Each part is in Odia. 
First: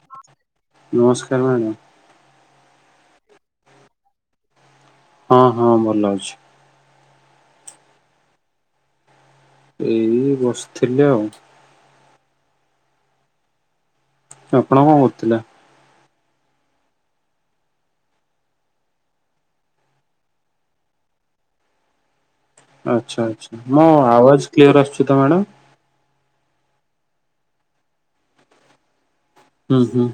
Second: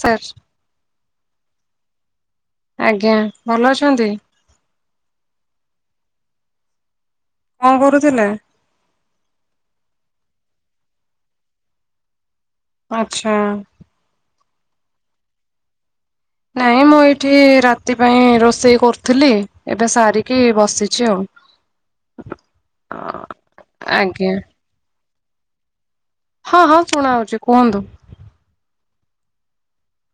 ସାର୍ ନମସ୍କାର ମ୍ୟାଡମ ଆଜ୍ଞା ଭଲ ଅଛନ୍ତି। ହଁ ହଁ ଭଲ ଅଛି। କଣ କରୁଥିଲେ? ଏଇ ବସିଥିଲି ଆଉ। ଆଚ୍ଛା ଆପଣ କଣ କରୁଥିଲେ? ନାଇଁ ମୁଁ ଏଇଠି ରାତି ପାଇଁ ରୋଷେଇ କରୁଥିଲି ଏବେ ସାରିକି ବସିଛି ଆଉ। [inaudible] ଆଛା ଆଛା ମୋ ଆଜ୍ଞା ଆବାଜ କ୍ଲିୟର ଆସୁଛି ତ ମ୍ୟାଡ଼ାମ। ହଁ ହଁ ଶୁଣା ହଉଛି କୁହନ୍ତୁ। ହୁଁ ହୁଁ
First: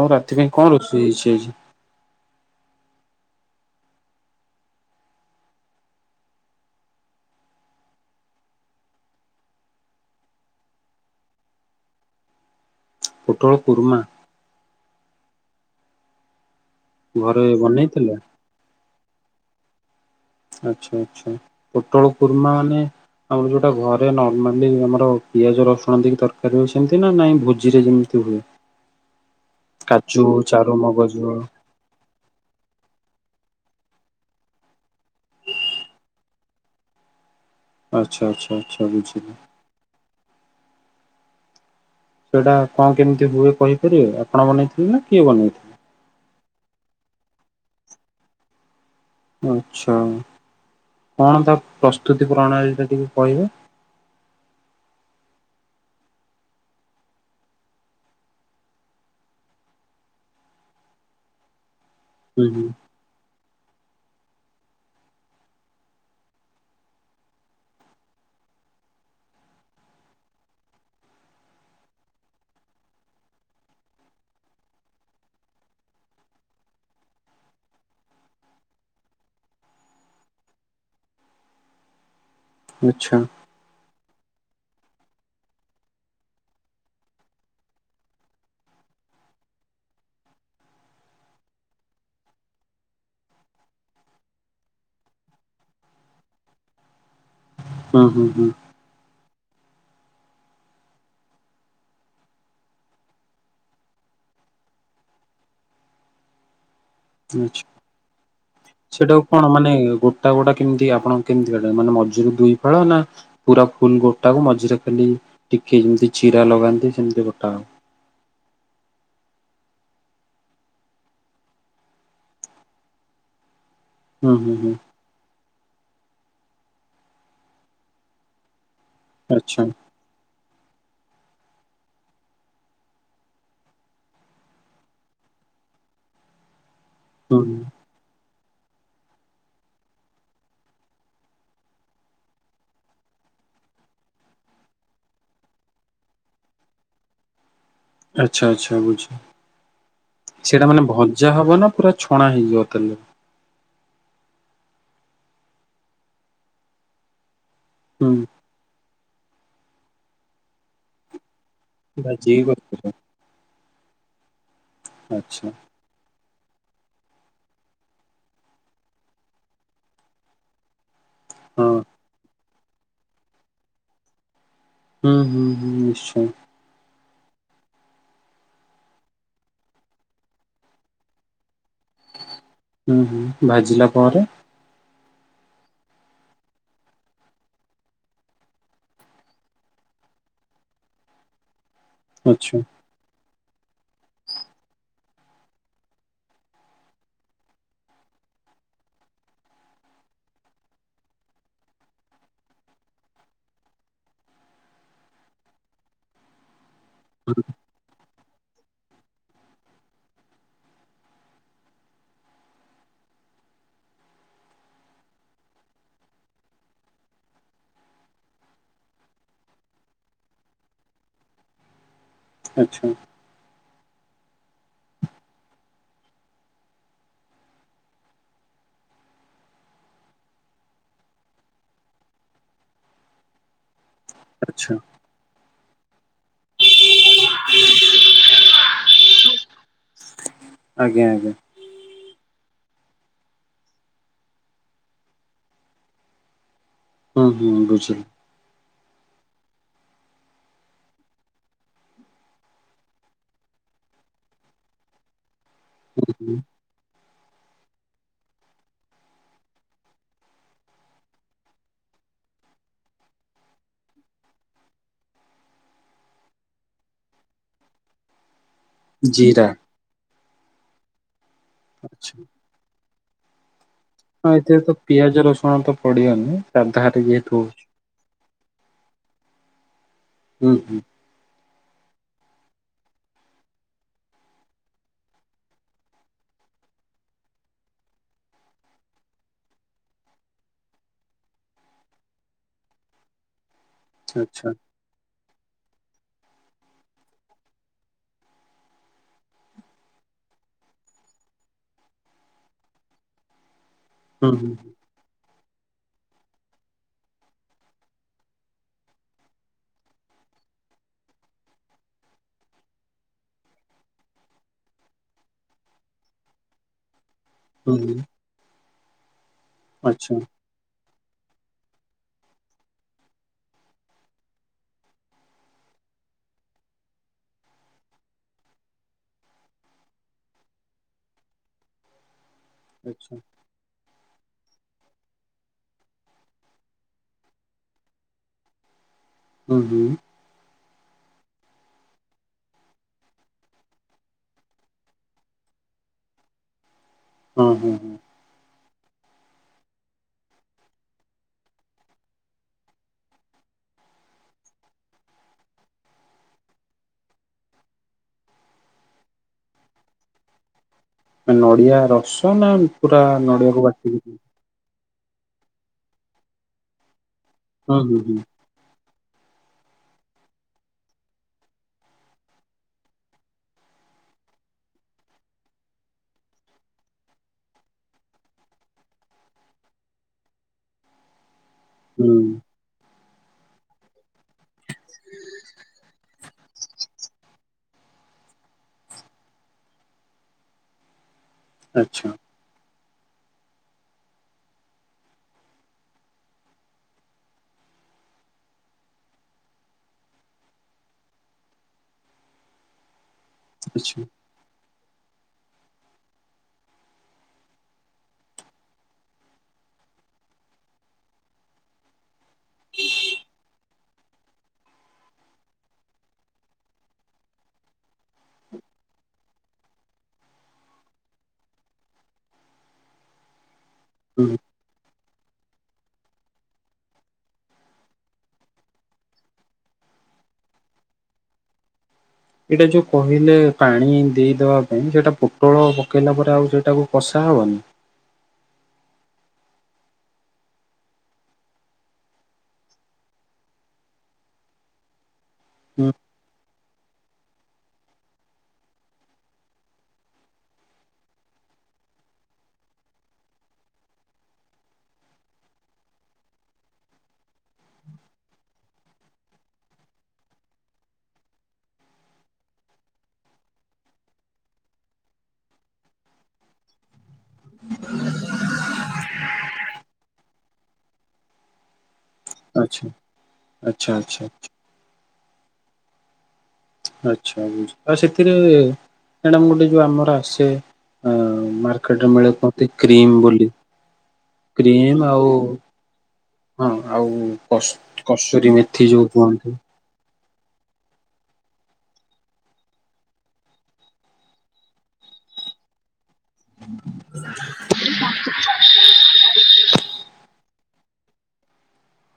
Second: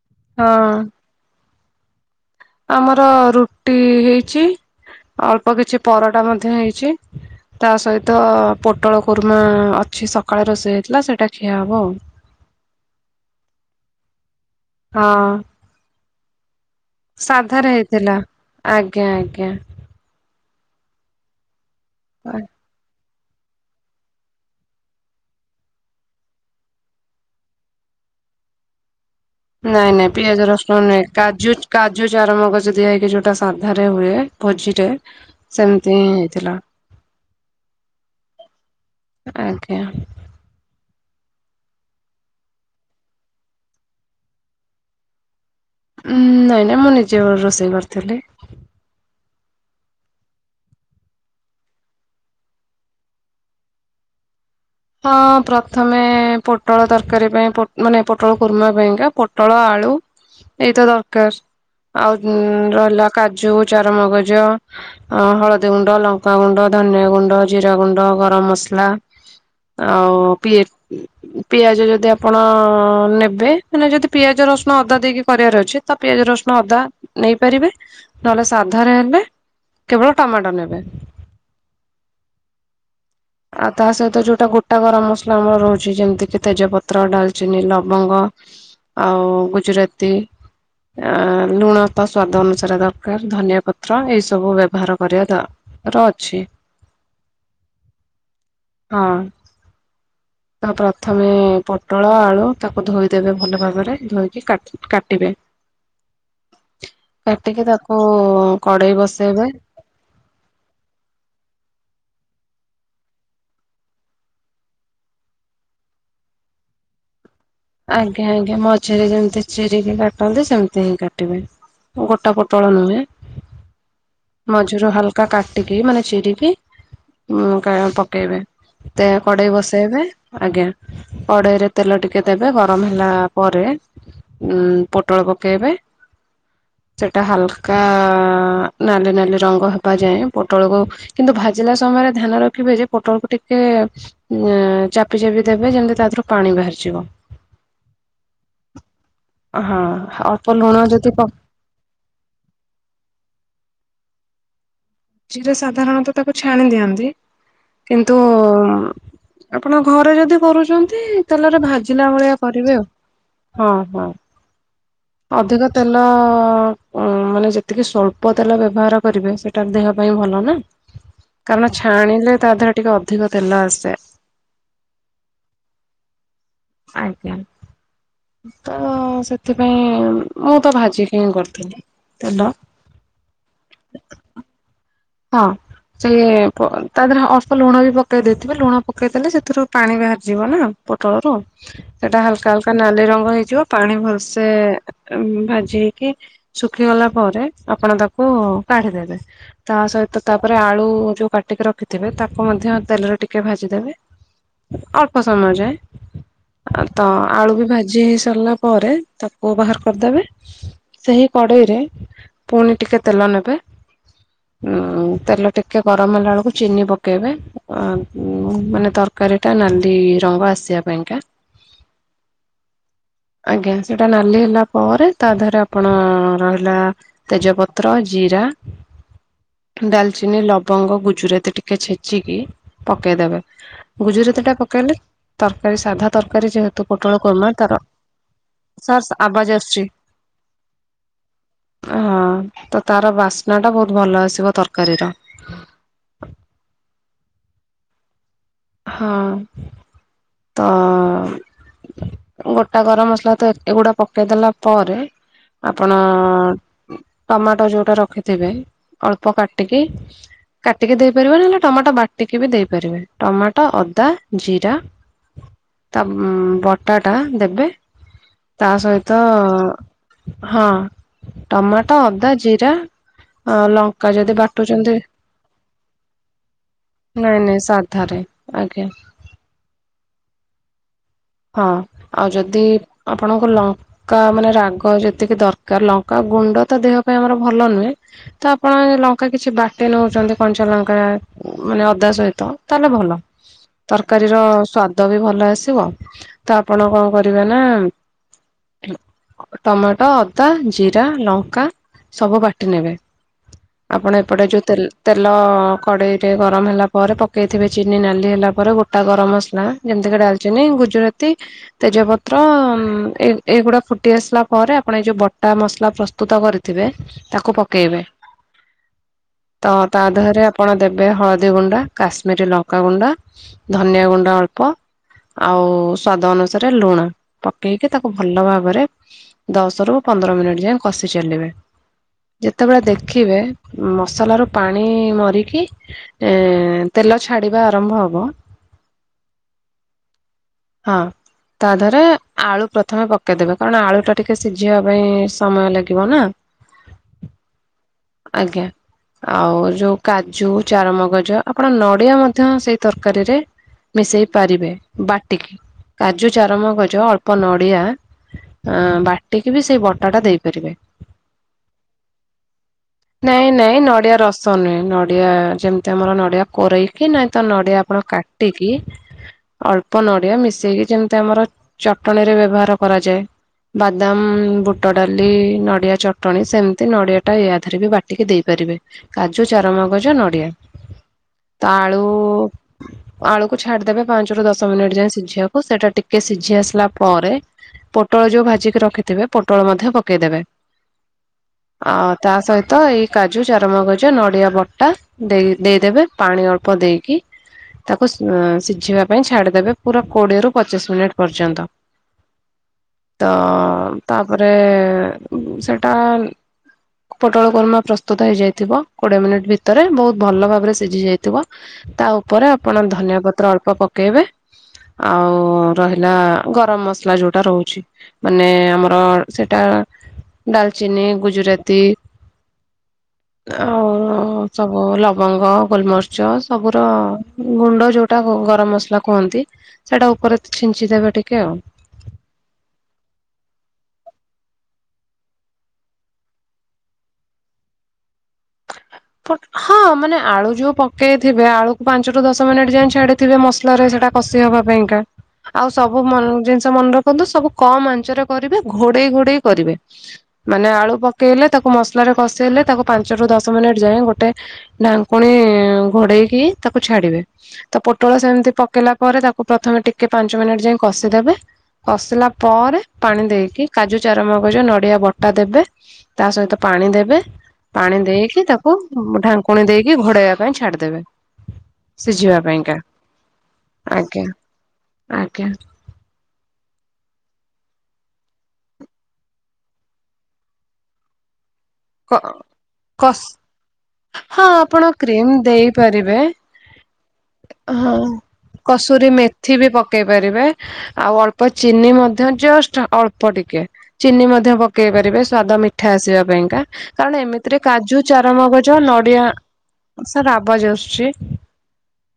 ଆଉ ରାତି ପାଇଁ ହଁ କଣ ରୋଷେଇ ହେଇଛି ଆଜି? ଆମର ରୁଟି ହେଇଛି ଅଳ୍ପ କିଛି ପରଟା ମଧ୍ୟ ହେଇଛି। ତା ସହିତ ପୋଟଳ କୁର୍ମା ଅଛି ସକାଳେ ରୋଷେଇ ହେଇଥିଲା ସେଇଟା ଖିଆ ହବ ଆଉ। ପୋଟଳ କୁର୍ମା ହଁ ଘରେ ସାଧାରେ ବନେଇଥିଲେ ହେଇଥିଲା ଆଜ୍ଞା ଆଜ୍ଞା ଆଛା ଆଚ୍ଛା ପୋଟଳ କୁର୍ମା ମାନେ ଆମର ଯୋଉଟା ଘରେ ନର୍ମାଲି ଆମର ପିଆଜ ରସୁଣ ଦେଇକି ତରକାରୀ ହଉଛି ସେମିତି ନା ନାଇଁ ଭୋଜିରେ ଯେମିତି [inaudible] ନାଇଁ ନାଇଁ କାଜୁ ପିଆଜ ଚାରୁ ରସୁଣ ନୁହେଁ। ମଗଜ କାଜୁ କାଜୁ ଚାରୁମଗଜ ଦିଆହେଇକି ଯୋଟା ସାଧାରେ ହୁଏ ଖୋଜିରେ ସେମିତି ହିଁ ହେଇଥିଲା। ଆଚ୍ଛା ଆଚ୍ଛା ଆଛା ବୁଝିଲି। ଆଜ୍ଞା ସେଇଟା କଣ କେମିତି ହୁଏ କହିପାରିବେ। ଆପଣ ବନେଇଥିଲେ ନା କିଏ ବନେଇଥିଲେ? ଉଁ ନାଇଁ ନାଇଁ ମୁଁ ନିଜେ ରୋଷେଇ କରିଥିଲି। ଆଚ୍ଛା କଣ ତା ପ୍ରସ୍ତୁତି ପ୍ରଣାଳୀଟା ଟିକେ କହିବ ହଁ ପ୍ରଥମେ ପୋଟଳ ତରକାରୀ ପାଇଁ ମାନେ ପୋଟଳ କୁରମା ପାଇଁକା ପୋଟଳ ଆଳୁ ଏଇତ ଦରକାର ଆଉ ହୁଁ ହୁଁ। ରହିଲା କାଜୁ ଚାରମଗଜ ଅ ହଳଦୀ ଗୁଣ୍ଡ, ଲଙ୍କାଗୁଣ୍ଡ, ଧନିଆଗୁଣ୍ଡ, ଜିରାଗୁଣ୍ଡ, ଗରମ ମସଲା [inaudible] ଆଉ ପି ପିଆଜ ଯଦି ଆପଣ ନେବେ ମାନେ ଯଦି ପିଆଜ, ରସୁଣ ଅଦା ଦେଇକି କରିବାର ଅଛି ତ ପିଆଜ ରସୁଣ ଅଦା ନେଇପାରିବେ ନହେଲେ ସାଧାରେ ହେଲେ କେବଳ ଟମାଟୋ ନେବେ ଆଚ୍ଛା ତ ଯୋଉଟା ଗୋଟା ଗରମ ମସଲା ଆମର ରହୁଛି ଯେମିତି କିି ତେଜପତ୍ର, ଡାଲଚିନି, ଲବଙ୍ଗ ଆଉ ଗୁଜୁରାତି ଅ ଲୁଣ ତ ସ୍ଵାଦ ଅନୁସାରେ ଦରକାର ଧନିଆ ପତ୍ର ଏଇ ସବୁ ବ୍ୟବହାର କରିବା ଦ ର ଅଛି। ହୁଁ ହୁଁ ହୁଁ ହଁ [inaudible] ତ ପ୍ରଥମେ ପୋଟଳ, ଆଳୁ ତାକୁ ଧୋଇଦେବେ ଭଲ ଭାବରେ ଧୋଇକି କାଟିବେ। [inaudible] ଆଚ୍ଛା। କାଟିକି ତାକୁ କଡେଇ ସେଟାକୁ ବସେଇବେ। କଣ ମାନେ ଗୋଟା ଗୋଟା କେମିତି ଆପଣ କେମିତି କାଟନ୍ତି ମାନେ ମ ମଝିରୁ ଦୁଇ ଫାଳ ନା ପୁରା ଫୁଲ ଗୋଟାକୁ ମଝିରେ ଖାଲି ଟିକେ ଯେମିତି ଚିରା ଲଗାନ୍ତି ସେମିତି ଆଜ୍ଞା ଆଜ୍ଞା ମଝିରେ ଯେମିତି ଚିରିକି କାଟନ୍ତି ସେମିତି ହିଁ କାଟିବେ ଗୋଟା ପୋଟଳ ନୁହେଁ। ହୁଁ ହୁଁ ହୁଁ ମଝିରୁ ହାଲକା କାଟିକି ମାନେ ଚିରିକି ଉଁ କା ପକେଇବେ। ତା କଡେଇ ଆଚ୍ଛା ବସେଇବେ ଆଜ୍ଞା କଡେଇରେ ତେଲ ଟିକେ ତେବେ ଗରମ ହେଲା ପରେ ଉଁ ପୋଟଳ ପକେଇବେ। ସେଟା ହୁଁ ହାଲକା ଆ ନାଲି ନାଲି ରଙ୍ଗ ହେବା ଯାଏଁ ପୋଟଳକୁ କିନ୍ତୁ ଭାଜିଲା ସମୟରେ ଧ୍ୟାନ ରଖିବେ ଯେ ପୋଟଳକୁ ଟିକେ ଏ ଉମ୍ ଚାପି ଚାପି ଦେବେ ଯେମିତି ତା ଦେହରୁ ପାଣି ବାହାରିଯିବ। ଆଚ୍ଛା ଆଚ୍ଛା ବୁଝି ହଁ ଅଳ୍ପ ସେଇଟା ଲୁଣ ମାନେ ଯଦି ଭଜା ହବ ନା ପୁରା ଛଣା ହେଇଯିବ ତାଲେ? ସେଇଟା ସାଧାରଣତଃ ତାକୁ ଛାଣି ଦିଅନ୍ତି ହୁଁ କିନ୍ତୁ ଆପଣ ଘରେ ଯଦି କରୁଚନ୍ତି ତେଲରେ ଭାଜିଲା ଭଳିଆ ଭାଜିକି କରିବେ ଆଉ କରିଥିଲେ ହଁ। ହଁ। ଆଚ୍ଛା ଅଧିକ ତେଲ ଅ ତ ମାନେ ଯେତିକି ସ୍ୱଳ୍ପ ତେଲ ବ୍ୟବହାର କରିବେ ସେଟା ଦେହ ପାଇଁ ଭଲ ନା। ହଁ। କାରଣ ଛାଣିଲେ ତା ଦେହରେ ଟିକେ ଅଧିକ ତେଲ ଆସଯାଏ। ହୁଁ ହୁଁ ହୁଁ ନିଶ୍ଚୟେଁ। ଆଜ୍ଞା। ତ ସେଥିପାଇଁ ମୁଁ ତ ଭାଜିକି ହିଁ କରିଥିନି। ଉ ହୁଁ ଭାଜିଲା ପରେ? ହଁ। ସେ ତା ପ ଦେହରେ ଅଳ୍ପ ଲୁଣ ବି ପକେଇ ଦେଇଥିବେ ଲୁଣ ପକେଇଦେଲେ ସେଥିରୁ ପାଣି ବାହାରିଯିବ ନା। ପୋଟଳର ସେଟା ହାଲକା ଆଚ୍ଛା ହାଲକା ନାଲି ରଙ୍ଗ ହେଇ ହେଇଯିବ ପାଣି ଭଲସେ ଉମ୍ ଭାଜି ହେଇକି ଶୁଖିଗଲା ପରେ ଆପଣ ତାକୁ ଉ କାଢିଦେବେ। ତା ସହିତ ତାପରେ ଆଳୁ ଯୋଉ କାଟିକି ରଖିଥିବେ ତାକୁ ମଧ୍ୟ ତେଲରେ ଟିକେ ଭାଜିଦେବେ। ଅଳ୍ପ ସମୟ ଯାଏ ତ ଆଳୁ ବି ଭାଜି ହେଇସା ଚାଲିଲା ପରେ ତାକୁ ବାହାର କରିଦବେ ସେହି କଡେଇରେ ପୁଣି ଟିକେ ତେଲ ନେବେ। ହ ଉଁ ତେଲ ଟିକେ ଗରମ ହେଲା ବେଳକୁ ଚିନି ପକେଇବେ ଆ ଉଁ ମାନେ ତରକାରୀଟା ନାଲି ରଙ୍ଗ ଆସିବା ପାଇଁକା ଆଚ୍ଛା। ଆଜ୍ଞା ସେଇଟା ନାଲି ହେଲା ପରେ ତା ଦେହରେ ଆପଣ ରହିଲା ତେଜପତ୍ର, ଜିରା ହଁ ଡାଲଚିନି, ଲବଙ୍ଗ, ଗୁଜୁରାତି ଟିକେ ଛେଚିକି ପକେଇଦେବେ। ଗୁଜୁରତିଟା ଆଚ୍ଛା ପକେଇଲେ ତରକାରୀ ସାଧା ତରକାରୀ ଯେହେତୁ ପୋଟଳ କୋରମା ତାର ସାର୍ ସେ ଆବାଜ ଆସଚି। ଆଜ୍ଞା ଆଜ୍ଞା। ହଁ ତ ତାର ବାସ୍ନାଟା ବୋହୁତ ଭଲ ଆସ୍ ସିବ ତରକାରୀର। ହୁଁ ହୁଁ ବୁଝିଲି। ହଁ ତ ଗୋଟା ଗରମ ମସଲା ତ ଏତେଗୁଡା ପକେଇଦେଲା ପରେ ଆପଣ ଉ ଟମାଟ ଯୋଉଟା ରଖିଥିବେ ଅଳ୍ପ କାଟିକି କାଟିକି ଦେଇ ପାରିବେ ନହେଲେ ଟମାଟ ବାଟିକି ବି ଦେଇ ପାରିବେ ଟମାଟୋ, ଅଦା, ଜିରା ତା ଉମ୍ ବଟାଟା ଦେବେ। ତା ସହିତ ଜିରା ହଁ ଟମାଟ, ଅଦା, ଜିରା ଅ ଲ ଆଉ ଏଥିରେ ତ ପିଆଜ ରସୁଣ ତ ପଡିବନି ସାଧାଟେ ଯେହେତୁ। ଏ ଆଜ୍ଞା। ଉଁ ଉଁ। ହଁ ଆଉ ଯଦି ଆପଣଙ୍କୁ ଲଙ୍କା ମାନେ ରାଗ ଯେତିକି ଦରକାର୍ ଲଙ୍କା ଗୁଣ୍ଡ ତ ଦେହ ପାଇଁ ଆମର ଭଲ ନୁହେଁ ତ ଆପଣ ଲଙ୍କା କିଛି ବାଟି ନୋଉଚନ୍ତି କଞ୍ଚା ଲଙ୍କା ମାନେ ଅଦା ସହିତ ତାହେଲେ ଭଲ ତରକାରୀର ଆଚ୍ଛା ସ୍ଵାଦ ବି ଭଲ ଆସିବ। ତ ଆପଣ କଣ କରିବେ ନା ଟମାଟ, ଅଦା, ଜିରା, ଲଙ୍କା ସବୁ ବାଟି ନେବେ। ଆପଣ ହୁଁ ଏପଟେ ହୁଁ ଯୋଉ ତେଲ୍ ତେ ଲ କଡ଼େଇରେ ଗରମ୍ ହେଲା ପରେ ପକେଇଥିବେ ଚିନି ନାଲି ହେଲା ପରେ ଗୋଟା ଗରମ୍ ମସ୍ ଲା ଯେମ୍ ତିକା ଡାଲ୍ ଚିନି ଗୁଜ୍ ଜୁରାତି ତେଜପତ୍ର ଏ-ଏଗୁଡ଼ା ଫୁଟି ଆସିଲା ପରେ ଆପଣ ଏ ଯୋଉ ବଟା ମସ୍ ଲା ପ୍ରସ୍ତୁତ କରିଥିବେ ତାକୁ ହୁଁ ହୁଁ ପକେଇବେ ତ ତା ଆଚ୍ଛା ଦେହରେ ଆପଣ ଦେ ବେ ହଳଦୀ ଗୁଣ୍ଡା କାଶ୍ମୀରୀ ଲଙ୍କା ଗୁଣ୍ଡା ଧନିଆ ଗୁଣ୍ଡ ଅଳ୍ପ ଆଉ ସ୍ଵାଦ ଅନୁସାରେ ଲୁଣ ପକେଇକି ତାକୁ ଭଲ ଭାବରେ ଦଶ ରୁ ପନ୍ଦର ମିନିଟ୍ ଯାଏ କ ସି ଚାଲିବେ। [unintelligible] ଯେତେବେଳେ ଆଚ୍ଛା। ଦେଖିବେ ମସଲାରୁ ପାଣି ମରିକି ଏଁ ତେଲ ଛାଡ଼ିବା ଆରମ୍ଭ ହବ। [unintelligible] ହଁ। ତା ଦେହରେ ଆଳୁ ପ୍ରଥମେ ପକେଇଦେବେ କାରଣ ଆଳୁ ଟା ଟିକେ ସିଝିବା ପାଇଁ ସମୟ ଲାଗିବ ନା। ଅଁ ହଁ ହଁ। ଆଜ୍ଞା। ଆଉ ଯୋଉ କାଜୁ ଚାରୁ ମଗଜ ଆପଣ ନଡ଼ିଆ ମଧ୍ୟ ସେଇ ତର୍ କାରୀରେ ମିଶେଇ ପାରିବେ ବାଟିକି କାଜୁ ଚାରୁ ମଗଜ ଅଳ୍ପ ନଡ଼ିଆ ଆଁ ବାଟିକି ବି ସେଇ ବଟାଟା ଦେଇପାରିବେ। ଆ ନଡ଼ିଆ ରସ ନା ପୁରା ନଡ଼ିଆକୁ ବାଟିକି? ଡ଼ିଆ ଯେମ୍ ତି ଆମର ନଡ଼ିଆ କୋରେଇକି ନାଇଁ ତ ନଡ଼ିଆ ହୁଁ ଆପଣ ହୁଁ ହୁଁ କାଟିକି ଅଳ୍ ପ ନଡ଼ିଆ ମିଶେଇକି ଯେମ୍ ତି ଆମର ଚଟଣୀ ରେ ବ୍ୟବହାର କରାଯାଏ। ବାଦାମ୍ ବୁଟ ଡାଲି ନଡ଼ିଆ ଚଟଣି ସେମ୍ ତି ନଡ଼ିଆ ୟା ଥିରେ ବାଟିକି ଦେଇପା ରିବେ କାଜୁ ଚାରୁ ମଗଜ ନଡ଼ିଆ। [unintelligible] ତ ଆଳୁ ହୁଁ ଆଳୁକୁ ଛାଡ଼ିଦେବେ ପାଞ୍ଚ୍ ରୁ ଦଶ୍ ଶ ମିନିଟ୍ ଯାଏ ସିଝିବାକୁ ସେଟା ଟିକେ ସିଝି ଆସିଲା ପରେ ପୋଟଳ ଯୋଉ ଭାଜିକି ରଖିଥିବେ ପୋଟଳ ମଧ୍ୟ ପକେଇଦେବେ। ଆ ଆଚ୍ଛା ତା ସହି ତ ଏଇ କାଜୁ ଚାରୁ ମଗଜ ନଡ଼ିଆ ବଟା ଦେଇ-ଦେଇଦେବେ ପାଣି ଅଳ୍ପ ଦେଇକି। ତାକୁ ସ୍ ସିଝିବା ପାଇଁ ଛାଡ଼ି ଦେବେ ପୁରା କୋଡ଼ିଏରୁ ପଚିଶ୍ ମିନିଟ୍ ପର୍ଯ୍ୟନ୍ତ। ତ ଆଚ୍ଛା ତାପରେ ଉମ୍ ସେଟା ପୋଟଳ କୁର୍ ମା ପ୍ରସ୍ତୁତ ହେଇଯାଇଥିବ କୋଡିଏ ମିନିଟ୍ ଭିତରେ ବୋହୁତ୍ ଭଲ ଭାବରେ ସିଝି ଯାଇଥିବ ତା ଉ ପରେ ଆପଣ ଧନିଆ ପତ୍ର ଅଳ୍ପ ପକେଇବେ। ହଁ ଆଉ ରହିଲା ଗରମ୍ ମସ୍ ଲା ଯୋଉଟା ରହୁଛି ମାନେ ଆମର ସେଟା ଡାଲ୍ ଚିନି ଗୁଜୁରାତି ହ ଆଉ ସବୁ ଲ ବଙ୍ଗ ଗୋଲ୍ ମରିଚ ସବୁର ଗୁଣ୍ଡ ଯୋଉଟା ଗ-ଗରମ ମସ୍ ଲା କୁହନ୍ତି ସେଟା ଉପରେ ଛିଞ୍ଚିଦେବେ ଟିକେ ଆଉ। ଏଇଟା ଯୋଉ କହିଲେ ପାଣି ଦେଇଦବା ପାଇଁ ସେଟା ପୋଟଳ ପକେଇଲା ପରେ ଆଉ ସେଟାକୁ କଷା କସା ହବ ହଁ ମାନେ ଆଳୁ ଯୋଉ ପକେଇଥିବେ ଆଳୁକୁ ପାଞ୍ଚରୁ ଦଶ ମିନିଟ ଯ ଛାଡିଥିବେ ମସଲା ା କଷ ହବା ପାଇଁକା ଆଉ ହୁଁ ସବୁ ମ ମନେ ରଖନ୍ତୁ ସବୁ କମ ଆଞ୍ଚରେ କରିବେ ଘୋଡେଇ ଘୋଡେଇ କରିବେ ମାନେ ଆଳୁ ପକେଇଲେ ତାକୁ ମସଲାରେ କଷେଇଲେ ତାକୁ ପାଞ୍ଚରୁ ଦଶ ମିନିଟ ଯାଏ ଗୋଟେ ଢାଙ୍କୁଣୀ ଘୋଡେଇକି ତାକୁ ଛାଡିବେ ତା ପୋଟଳ ସେମିତି ପକେଇ ଲା ପରେ ତାକୁ ପ୍ରଥମେ ଟିକେ ପାଞ୍ଚ ମିନିଟ୍ ଯାଇ କଷିଦେବେ କଷିଲା ପରେ ପାଣି ଦେଇକି କାଜୁ ଚାର ମାଗଜ ନଡିଆ ବଟା ଦେବେ ତା ସହିତ ପାଣି ପାଣି ଦେବେ ପାଣି ଦେଇକି ତାକୁ ଢାଙ୍କୁଣୀ ଦେଇକି ଘୋଡେଇବା ପାଇଁ ଛାଡିଦବେ ସିଝିବା ପାଇଁକା ଆଚ୍ଛା ଆଚ୍ଛା ଆଚ୍ଛା। ଆଜ୍ଞା ଆଜ୍ଞା ଆଚଛା ବ ଆଉ ସେଥିରେ ମଡ ଗୋଟେ ଯୋଉ ଆମର ଆସେ ହ କ ମାର୍କେଟରେ ମିଳ ମତେ କ୍ରିମ କସ୍ ବୋଲି ହଁ ଆପଣ କ୍ରିମ ଦେଇପାରିବେ ହଁ ଆଉ ହଁ। କଷୁରୀ ମେଥି ଯୋଉ ଦୁହନ୍ତ ାରେ ଆଉ ଅଳ୍ପ ଚିନି ମଧ୍ୟ ଜଷ୍ଟ ଅଳ୍ପ ଟିକେ ଚିନି ମଧ୍ୟ ପକେଇ ପାରେ ମିଠା ଆସିବା ପାଇଁ କାରଣ ଏମିତିରେ କାୁ ଚମ ଡିଆ ସାର ଆବାଜ ଆସୁଛି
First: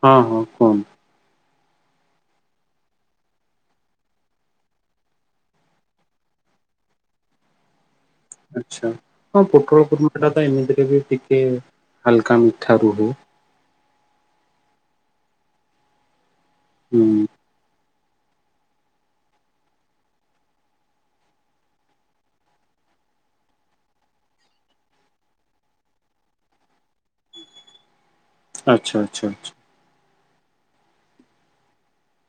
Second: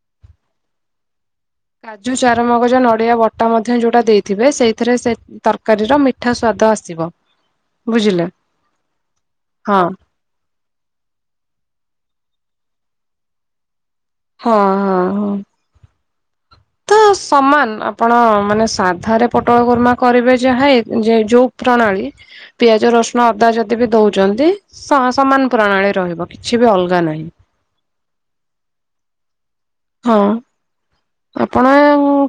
ହଁ ହଁ କୁଣ କାଜୁ ଚାରମଗଜ ନଡିଆ ବଟା ମଧ୍ୟ ଯୋଉଟା ଦେଇଥିବେ ସେଇଥିରେ ତରକାରୀର ମିଠା ସାଦ ତ ଆସିବ ହ ବୁଝିଲେ ଆଛା ହଁ ପୋଟ୍ରଳ ପୁର୍ଣ୍ମା ଟା ତ ଏମିତିରେ ବି ଟିକେ ହାଲକା ନ ାରୁୁହ ହଁ ହଁ ହ ତ ହୁଁ ସମାନ ଆପଣ ମାନେ ସାଧାରେ ପୋଟଳ ଗୁର୍ମା କରିବେ ଯା ପ୍ରୀ ପି ପ୍ରଶ୍ନ ଅଦା ଯଦି ବି ଦଉଛନ୍ତି ସମାନ ପ୍ରଣାଳୀ ରହିବ କିଛି ବି ଅଲଗା ନାହିଁ ଆଚଛା ଆଚଛାା ହଁ ଆପଣ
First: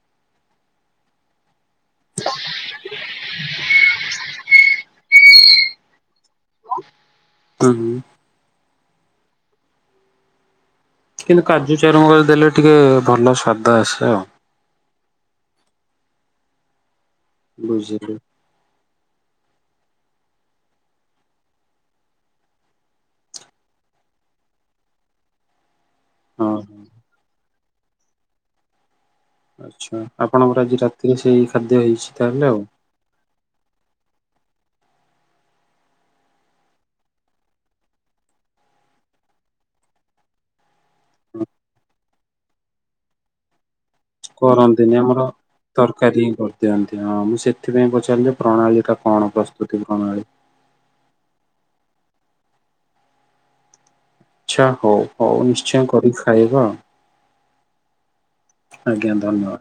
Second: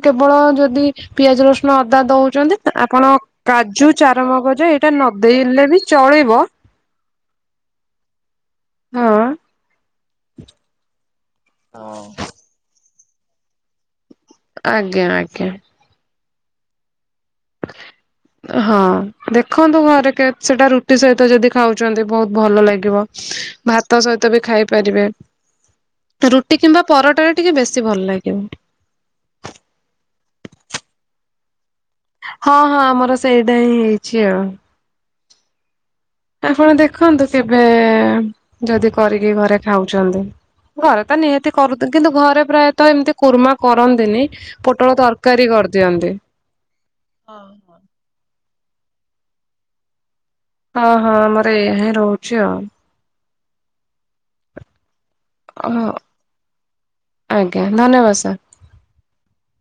କେବଳ ଯଦି ପିଆଜ ରସୁଣ ଅଦା ଦଉଛନ୍ତି ଆପଣ କାଜୁ ଚାରମଗଜ ଏଇଟା ନଦେଇଲେ ବି ଚଳେଇିବ ତ ହ କିନ୍ତୁ କାଜୁ ଚରମ କରି ଦେଲେ ଟିକେ ଭଲ ସଵାଦ ଆଜ୍ଞା ଆଜ୍ଞା ବୁଝିଲି ହଁ ଦେଖନ୍ତୁ ଘରେ କେ ସେଟା ରୁଟି ସହିତ ଯଦି ଖାଉଛନ୍ତି ବହୁତ ଭଲ ଲାଗିବ ଭାତ ସହିତ ତ ବି ଖାଇପାରିବେ ହ ରୁଟି କିମ୍ବା ପରଟାାରେ ଟିକେ ବେଶୀ ଭଲ ଲାଗିବ ଆଛା ଆପଣଙ୍କର ଆଜି ରାତିରେ ସେଇ ଖାଦ୍ୟ ହେଇଛି ତାହେଲେ ହଁ ଆଉ ହଁ ଆମର ସେଇଟା ହିଁ ହେଇଛି ଆଉ ଆପଣ ଦେଖନ୍ତୁ କେବେ ଯଦି କରିକି ଘରେ ଖାଉଛନ୍ତି ଘରେ ତ ନିହାତି କରୁଦୁ କିନ୍ତୁ ଘରେ ପ୍ରାୟତଃ ଏମିତି କୁର୍ମା କ କରନ୍ତିନି ଆମର କରିଦିଅନ୍ତି ତରକାରୀ ହିଁ କରିଦିଅନ୍ତି ହଁ ମୁଁ ସେଥିପାଇଁ ପଚାରି ପ୍ରଣାଳୀ ଟା କଣ ପ୍ରସ୍ତୁତି ପ୍ରଣାଳୀ ହଁ ହଁ ଆମର ଏଇ ହିଁ ରହୁଛି ଆଉ ଆଚଛା ହଉ ହଉ ନିଶ୍ଚୟ କରିକି ଖାଇବା ଆଜ୍ ଧନ୍ୟବାଦ ସାର୍ ଆଜ୍ଞା ଧନ୍ୟବାଦ